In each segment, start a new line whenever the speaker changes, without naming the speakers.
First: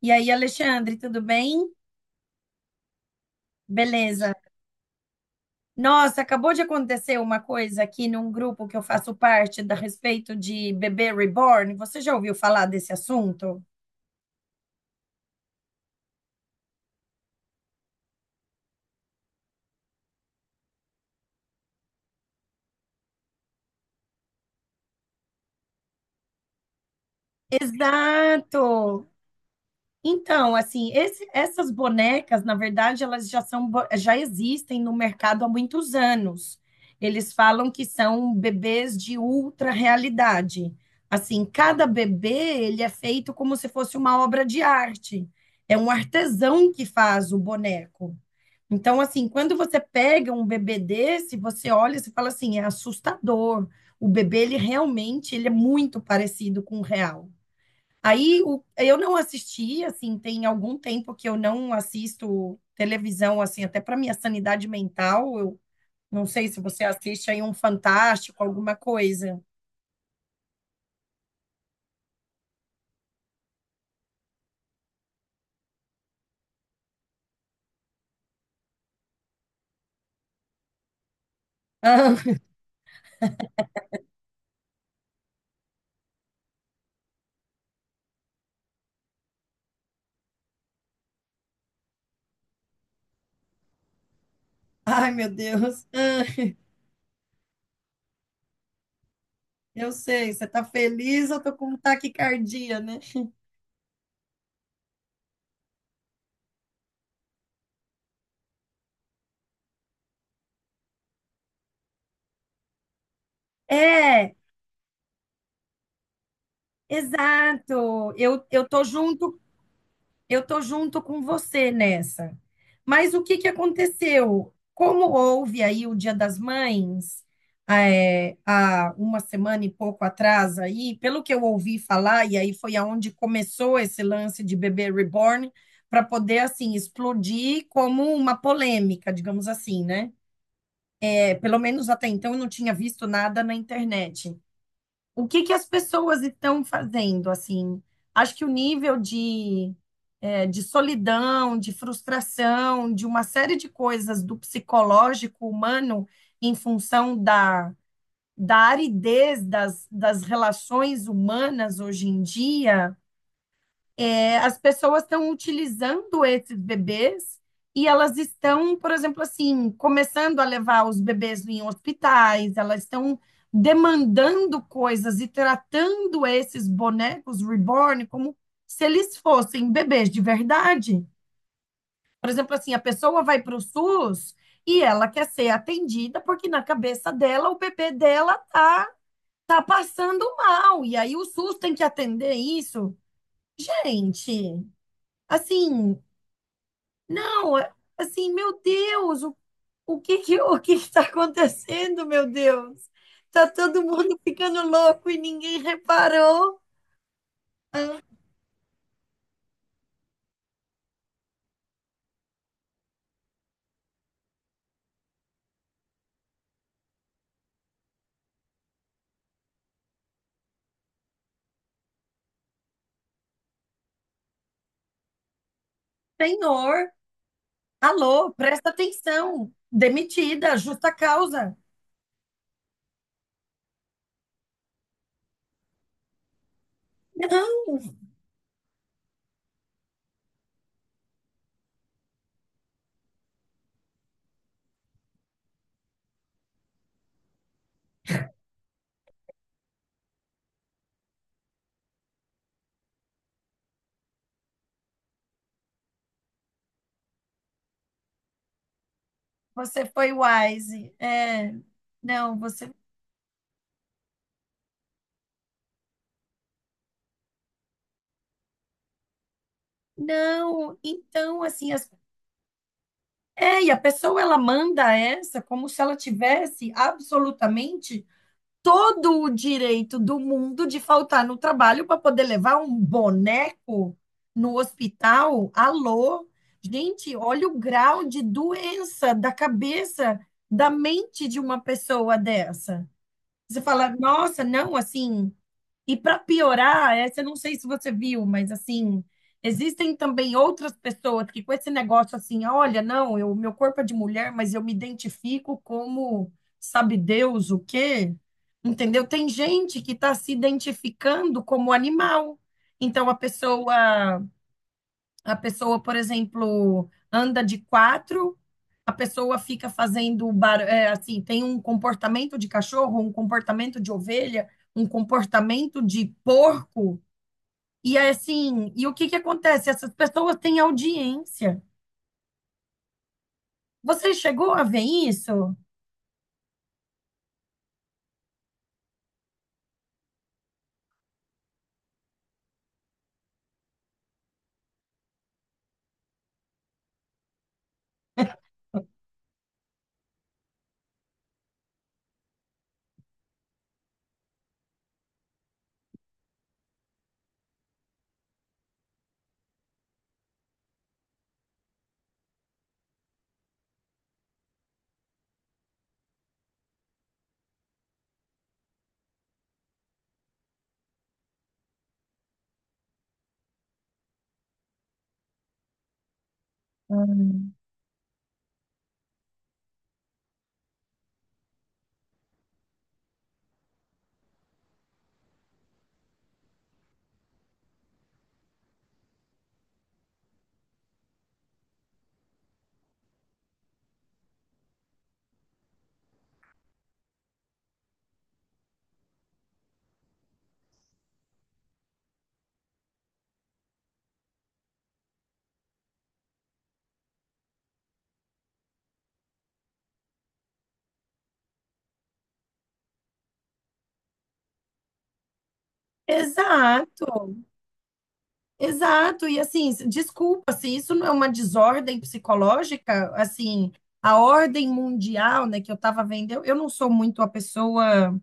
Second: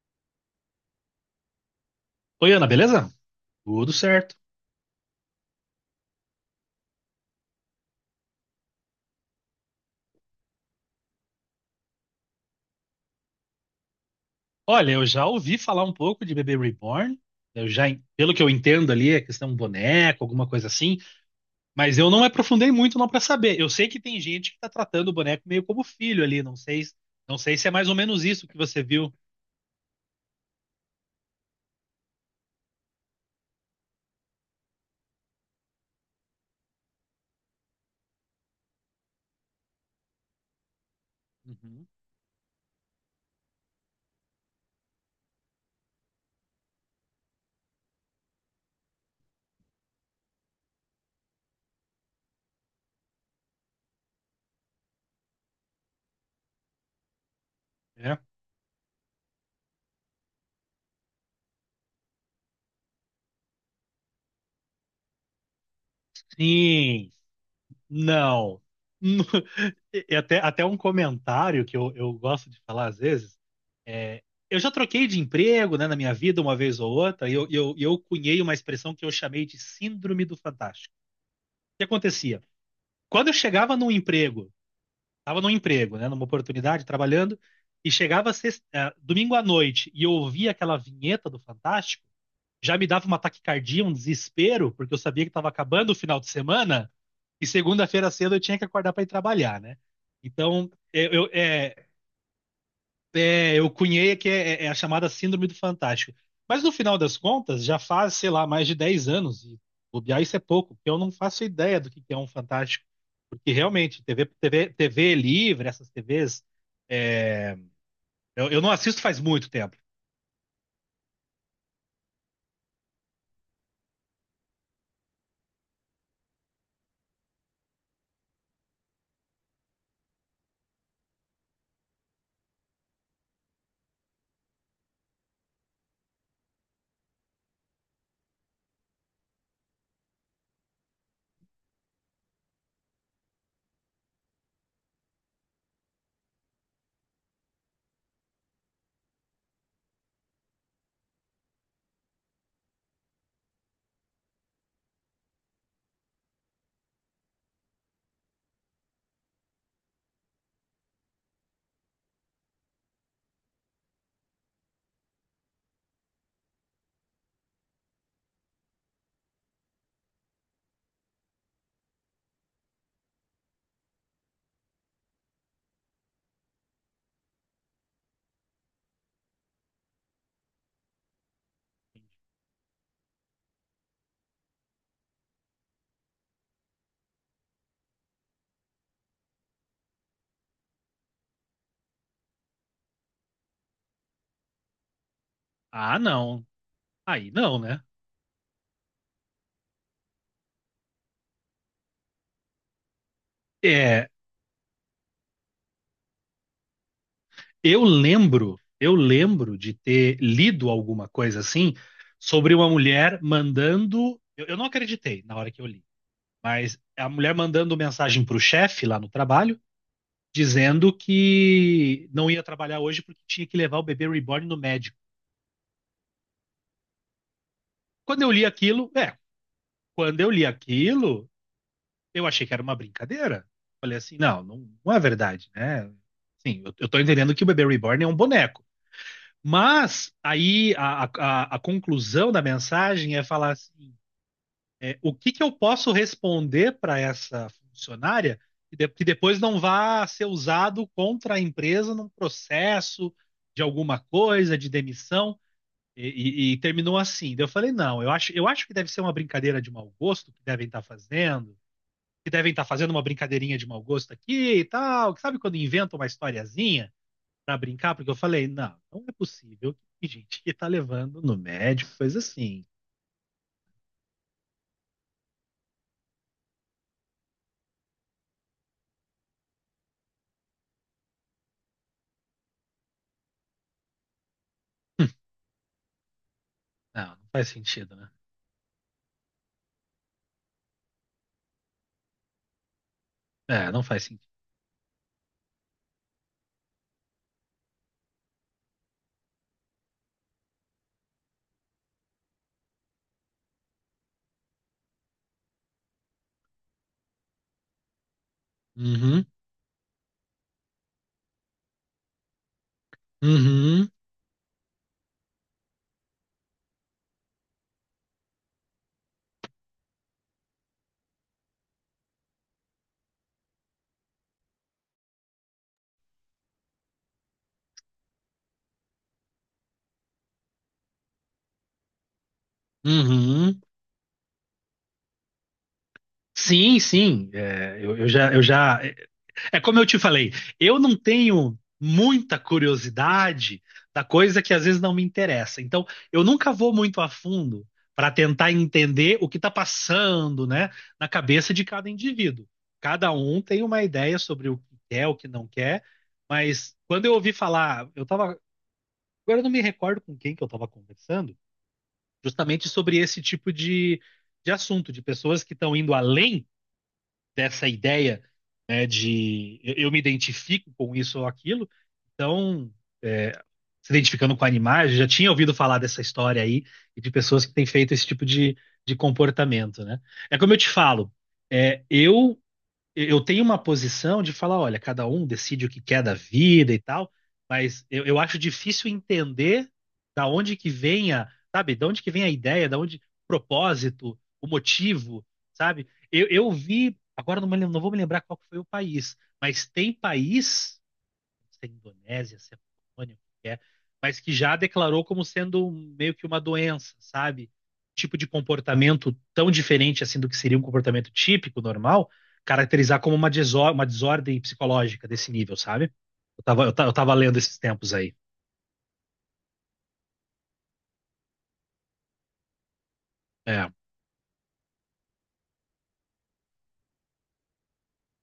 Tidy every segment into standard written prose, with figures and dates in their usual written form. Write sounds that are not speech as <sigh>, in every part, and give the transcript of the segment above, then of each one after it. E aí, Alexandre, tudo bem?
Oi, Ana, beleza? Tudo
Beleza.
certo.
Nossa, acabou de acontecer uma coisa aqui num grupo que eu faço parte da respeito de bebê reborn. Você já ouviu falar desse assunto?
Olha, eu já ouvi falar um pouco de Bebê Reborn. Pelo que eu entendo ali, é questão de um boneco, alguma coisa assim, mas eu não me aprofundei muito não para saber. Eu sei que tem gente que tá tratando o boneco meio como filho ali, não sei, não sei se é mais ou menos isso que você
Exato!
viu.
Então, assim, essas bonecas, na verdade, elas já são, já existem no mercado há muitos anos. Eles falam que são bebês de ultra realidade. Assim, cada
Uhum.
bebê, ele é feito como se fosse uma obra de arte. É um artesão que faz o boneco. Então, assim, quando você pega um bebê desse, você olha e você fala assim, é assustador. O bebê, ele realmente, ele é muito parecido com o real.
É?
Eu não assisti, assim, tem algum tempo que eu não assisto televisão, assim, até para minha sanidade mental. Eu não sei se você
Sim.
assiste aí um Fantástico,
Não.
alguma coisa.
<laughs> E até, até um comentário que eu gosto de falar às vezes. é, eu já troquei de emprego, né, na minha vida, uma vez ou outra, e eu cunhei uma expressão que eu chamei de Síndrome do Fantástico. O que
Ah, <laughs>
acontecia? Quando eu chegava num emprego, estava num emprego, né, numa oportunidade, trabalhando, e chegava domingo à noite e eu ouvia aquela vinheta do Fantástico, já me dava uma taquicardia, um desespero, porque eu
ai,
sabia
meu
que estava
Deus.
acabando o final
Ah,
de semana, e segunda-feira cedo eu tinha que acordar para ir trabalhar, né?
eu sei, você tá
Então, eu, eu,
feliz, eu tô com um
eh,
taquicardia, né?
Eu cunhei que é a chamada Síndrome do Fantástico. Mas no final das contas, já faz, sei lá, mais de 10 anos, e bobear isso é pouco, porque eu não faço ideia do que é um Fantástico. Porque realmente,
É,
TV livre, essas TVs, é,
exato. Eu,
eu
eu
não
tô
assisto faz
junto
muito tempo.
eu tô junto com você nessa. Mas o que que aconteceu? Como houve aí o Dia das Mães, é, há uma semana e pouco atrás aí, pelo que eu ouvi falar, e aí foi aonde começou esse lance de bebê reborn, para poder, assim, explodir como uma polêmica, digamos assim, né? É, pelo menos até então eu não tinha visto nada na internet o que que as pessoas estão fazendo, assim. Acho que o nível de, de solidão, de frustração, de uma série de coisas do psicológico humano em função da aridez das relações humanas hoje em dia é, as pessoas estão utilizando esses bebês e elas estão, por exemplo, assim, começando a levar os bebês em hospitais, elas estão demandando coisas e tratando esses bonecos reborn como se eles fossem bebês de verdade. Por exemplo, assim, a pessoa vai para o SUS e ela quer ser atendida porque na cabeça dela o bebê dela tá passando mal e aí o SUS tem que atender isso. Gente,
Ah,
assim,
não. Aí
Não,
não, né?
assim, meu Deus, o que que, o que está acontecendo, meu Deus? Tá todo
É,
mundo ficando louco e ninguém reparou.
eu lembro de ter lido alguma coisa assim sobre uma mulher mandando. Eu não acreditei na hora que eu li. Mas a mulher mandando mensagem para o chefe lá no trabalho, dizendo que não ia trabalhar hoje porque tinha que levar o bebê reborn no médico.
Senhor,
Quando eu
alô,
li
presta
aquilo, é,
atenção.
Quando eu li
Demitida, justa
aquilo,
causa.
eu achei que era uma brincadeira. Falei assim, não é verdade, né? Sim, eu tô entendendo que o bebê
Não,
reborn é um boneco. Mas aí a conclusão da mensagem é falar assim: o que que eu posso responder para essa funcionária que depois não vá ser usado contra a empresa num processo de alguma coisa, de demissão? E, e terminou assim. Daí eu falei, não, eu acho que deve ser uma brincadeira de
você
mau
foi
gosto que devem estar
wise. É,
fazendo, que
não,
devem estar
você.
fazendo uma brincadeirinha de mau gosto aqui e tal. Que sabe quando inventam uma historiazinha para brincar? Porque eu falei, não, não é possível que gente que tá
Não,
levando no
então, assim,
médico, coisa assim.
é, e a pessoa ela manda essa como se ela tivesse absolutamente todo o direito do mundo de faltar no trabalho para poder levar um boneco no hospital. Alô? Gente,
Não, não
olha
faz
o
sentido,
grau
né?
de doença da cabeça, da mente de uma pessoa dessa. Você
É, não
fala,
faz sentido.
nossa, não, assim, e para piorar, essa eu não sei se você viu, mas assim, existem também outras pessoas que com esse negócio assim, olha, não, eu, meu corpo é de mulher, mas eu me identifico como sabe Deus o quê? Entendeu?
Uhum.
Tem gente que está se identificando como animal. Então a
Uhum,
pessoa a pessoa, por exemplo, anda de quatro, a pessoa fica fazendo é, assim, tem um comportamento de cachorro, um comportamento de ovelha, um comportamento de porco. E é assim, e o que que acontece? Essas pessoas têm audiência.
uhum.
Você chegou a ver isso?
Sim, sim. Eu já. É como eu te falei, eu não tenho muita curiosidade da coisa que às vezes não me interessa. Então, eu nunca vou muito a fundo para tentar entender o que está passando, né, na cabeça de cada indivíduo. Cada um tem uma ideia sobre o que quer, o que não quer, mas quando eu ouvi falar, eu tava. Agora eu não me recordo com quem que eu estava conversando. Justamente sobre esse tipo de assunto, de pessoas que estão indo além dessa ideia, né, de eu me identifico com isso ou aquilo, então é, se identificando com animais, eu já tinha ouvido falar dessa história aí e de pessoas que
Hum.
têm feito esse tipo de comportamento, né? É como eu te falo, é, eu eu tenho uma posição de falar, olha, cada um decide o que quer da vida e tal, mas eu acho difícil entender da onde que vem a, sabe, da onde que vem a ideia, da onde o propósito, o motivo, sabe? Eu vi, agora não, me lem- não vou me lembrar qual que foi o país, mas tem país se é Indonésia, se é Polônia, o que é, mas que já declarou como sendo meio que uma doença, sabe? Tipo de comportamento tão diferente assim do que seria um comportamento típico, normal, caracterizar como uma desordem psicológica desse nível, sabe? Eu tava
Exato,
lendo esses tempos aí.
exato. E assim, desculpa, se isso não é uma desordem psicológica,
É,
assim, a ordem mundial, né, que eu estava vendo, eu não sou muito a pessoa.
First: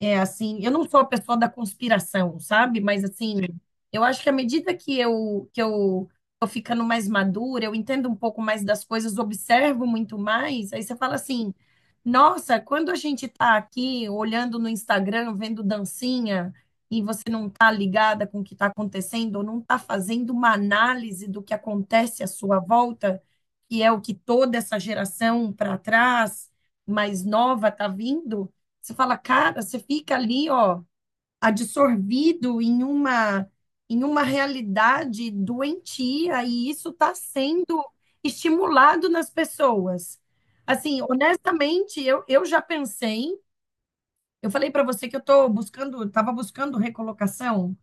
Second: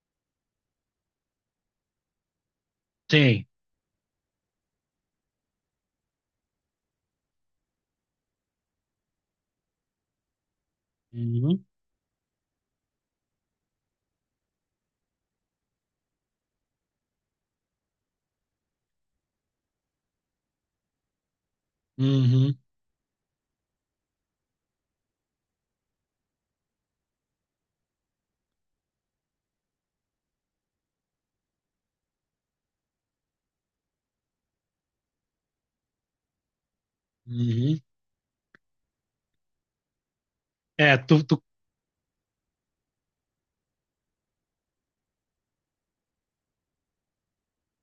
É assim, eu não sou a pessoa da conspiração, sabe? Mas assim,
sim.
eu acho que à medida que eu tô ficando mais madura, eu entendo um pouco mais das coisas, observo muito mais, aí você fala assim:
Uhum,
"Nossa, quando a gente tá aqui olhando no Instagram, vendo dancinha, e você não tá ligada com o que tá acontecendo, ou não tá fazendo uma análise do que acontece à
uhum,
sua volta, que é o que toda essa geração para trás mais nova tá vindo, você fala, cara, você fica ali, ó, absorvido em uma realidade doentia e isso está
uhum.
sendo estimulado nas pessoas.
É,
Assim,
tu,
honestamente, eu já pensei, eu falei para você que eu estou buscando, estava buscando recolocação.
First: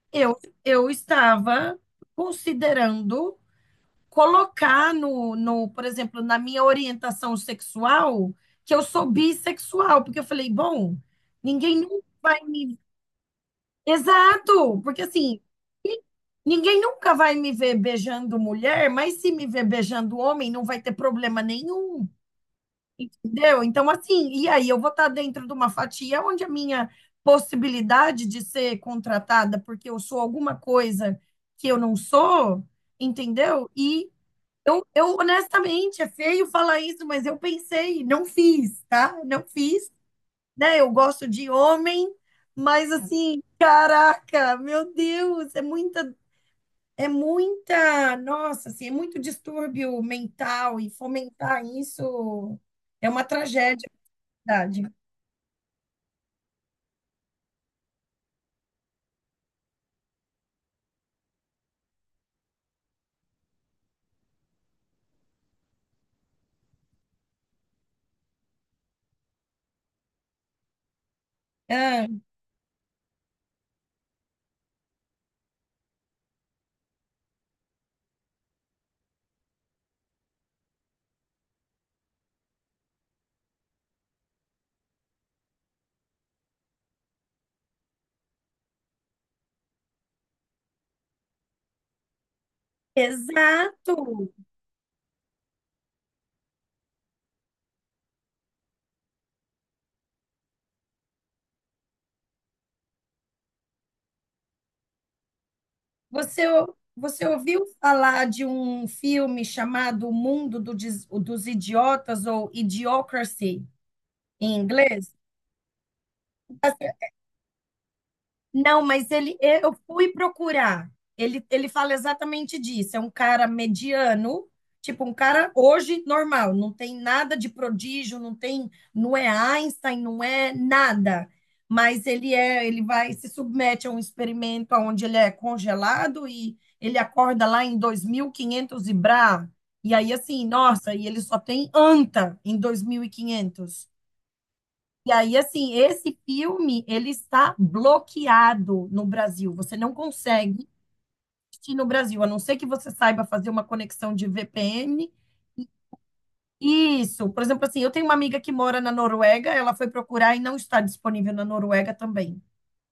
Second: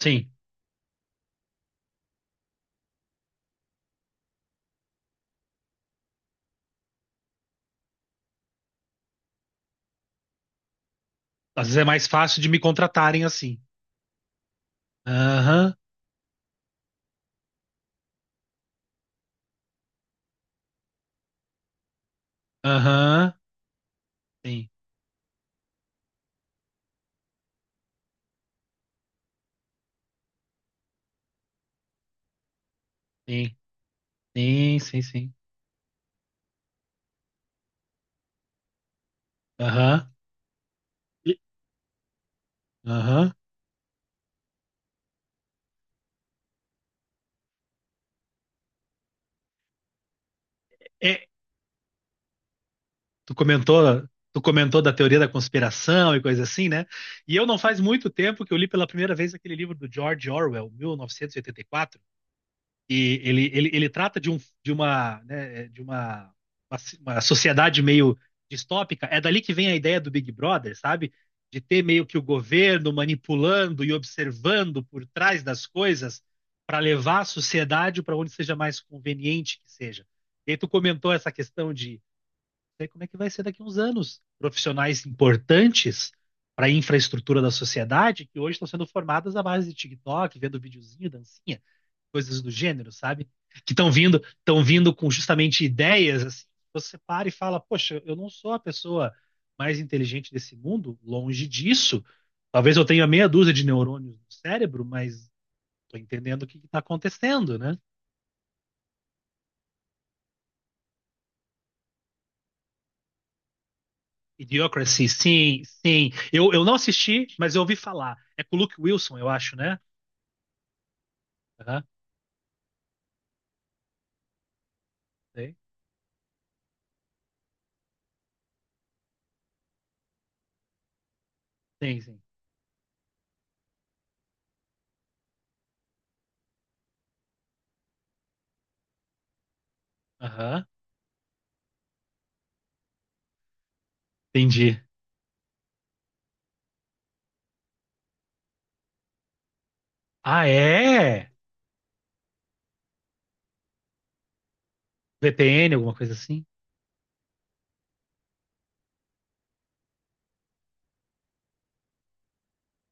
sim.
Eu, eu estava considerando colocar no, por exemplo, na minha orientação sexual, que eu sou bissexual, porque eu falei, bom,
Às vezes
ninguém
é
nunca
mais
vai
fácil de me
me.
contratarem assim.
Exato, porque assim,
Aham,
ni- ninguém nunca vai me ver beijando mulher, mas se me ver beijando homem, não vai ter problema nenhum,
aham,
entendeu? Então, assim, e aí
sim,
eu vou estar dentro de uma fatia onde a minha possibilidade de ser contratada porque eu sou alguma coisa que eu não sou,
sim,
entendeu? E
sim, sim, sim.
honestamente, é feio falar isso, mas eu pensei, não fiz, tá? Não fiz,
Aham,
né? Eu gosto
e-
de homem, mas
aham.
assim, caraca, meu Deus, é muita, nossa, assim, é muito distúrbio mental e
É,
fomentar isso é uma
tu comentou,
tragédia,
tu
na
comentou
verdade.
da teoria da conspiração e coisa assim, né? E eu não faz muito tempo que eu li pela primeira vez aquele livro do George Orwell, 1984, e ele trata de uma, né, uma, uma sociedade meio distópica. É dali que vem a ideia do Big Brother, sabe? De ter meio
Ah,
que o governo manipulando e observando por trás das coisas para levar a sociedade para onde seja mais conveniente que seja. E aí tu comentou essa questão de sei como é que vai ser daqui a uns anos. Profissionais importantes para a infraestrutura da sociedade que hoje estão sendo formadas à base de TikTok, vendo videozinho, dancinha, coisas do gênero, sabe? Que
exato.
estão vindo com justamente ideias assim. Você para e fala, poxa, eu não sou a pessoa mais inteligente desse mundo, longe disso. Talvez eu tenha meia dúzia de neurônios no cérebro, mas estou
Você,
entendendo o que está
você
acontecendo,
ouviu
né?
falar de um filme chamado O Mundo dos Idiotas ou Idiocracy em
Idiocracy,
inglês?
sim, sim. Eu
Tá
não
certo.
assisti, mas eu ouvi falar. É com o Luke
Não, mas
Wilson, eu
ele,
acho,
eu
né?
fui procurar. Ele
Aham,
fala exatamente disso. É um cara mediano, tipo um cara
sei.
hoje normal, não tem nada de prodígio, não tem, não é Einstein, não é nada.
Sim,
Mas
sim.
ele é, ele vai se submete a um experimento onde ele é congelado e ele acorda lá em 2500 e quinhentos e brá. E aí assim,
Aham,
nossa, e ele só tem anta em 2500.
entendi.
E aí, assim, esse filme, ele está bloqueado no Brasil. Você não
Ah,
consegue
é?
assistir no Brasil, a não ser que você saiba fazer uma conexão de VPN.
VPN, alguma coisa assim?
Isso. Por exemplo, assim, eu tenho uma amiga que mora na Noruega, ela foi procurar e não está disponível na Noruega também.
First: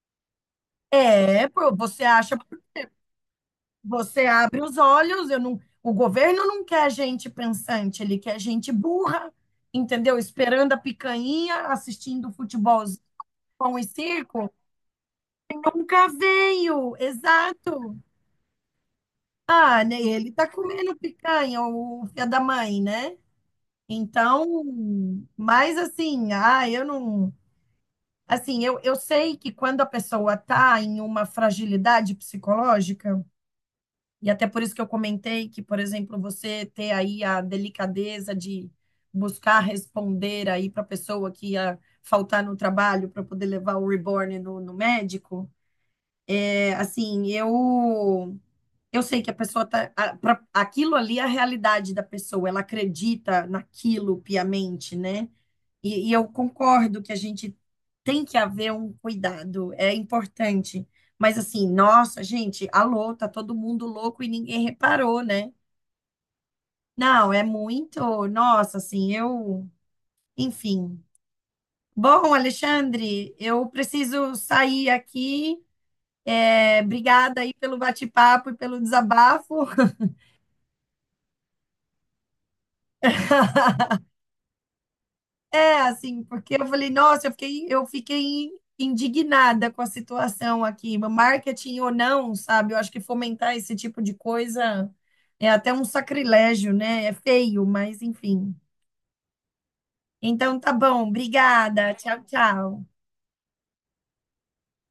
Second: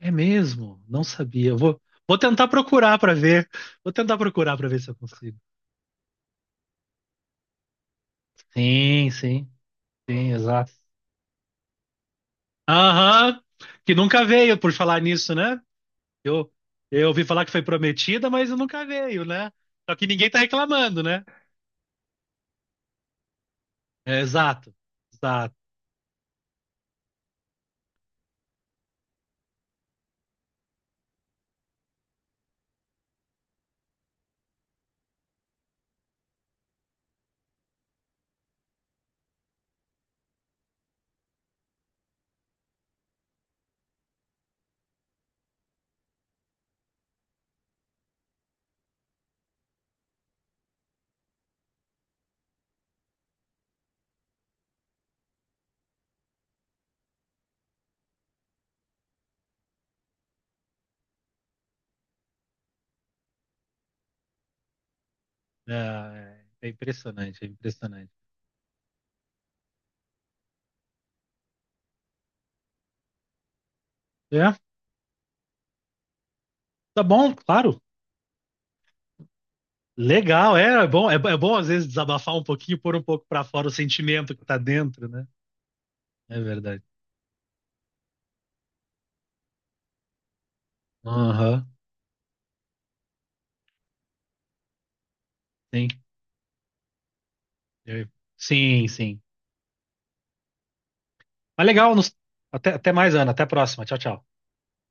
É mesmo? Não
É,
sabia. Eu
pô,
vou,
você
vou
acha,
tentar procurar pra ver. Vou tentar
você
procurar
abre
pra
os
ver se eu
olhos, eu
consigo.
não, o governo não quer gente pensante, ele quer gente
Sim,
burra,
sim,
entendeu?
sim,
Esperando
exato.
a picanha, assistindo futebolzinho,
Aham,
pão e
que nunca
circo.
veio por falar nisso, né?
Nunca
Eu,
veio,
eu ouvi falar que foi
exato.
prometida, mas nunca veio, né?
Ah,
Só
né?
que ninguém
Ele
tá
tá comendo
reclamando, né?
picanha, o filho da mãe, né?
É,
Então,
exato. Exato.
mas assim, ah, eu não. Assim, eu sei que quando a pessoa tá em uma fragilidade psicológica, e até por isso que eu comentei que, por exemplo, você ter aí a delicadeza de buscar responder aí para a pessoa que ia faltar no trabalho para poder levar o reborn no médico. É, assim, eu sei que a pessoa aquilo ali é a realidade da pessoa, ela acredita naquilo piamente, né? E eu concordo que a gente tem que haver um cuidado, é importante. Mas assim, nossa, gente, alô, tá todo mundo louco e ninguém reparou, né?
É, é
Não, é
impressionante, é
muito,
impressionante.
nossa, assim, eu, enfim. Bom, Alexandre, eu preciso
É,
sair aqui. É,
tá bom,
obrigada aí pelo
claro.
bate-papo e pelo desabafo.
Legal, é bom às vezes desabafar um pouquinho, pôr um pouco pra fora o
<laughs>
sentimento que tá dentro, né?
É, assim,
É
porque eu
verdade.
falei, nossa, eu fiquei indignada com a situação aqui.
Aham,
Marketing ou não, sabe? Eu acho que fomentar esse tipo de coisa é até um
sim.
sacrilégio, né? É feio, mas
Eu-
enfim.
Sim, sim.
Então tá bom,
Mas
obrigada.
legal, nos-
Tchau,
até,
tchau.
até mais, Ana. Até a próxima. Tchau, tchau.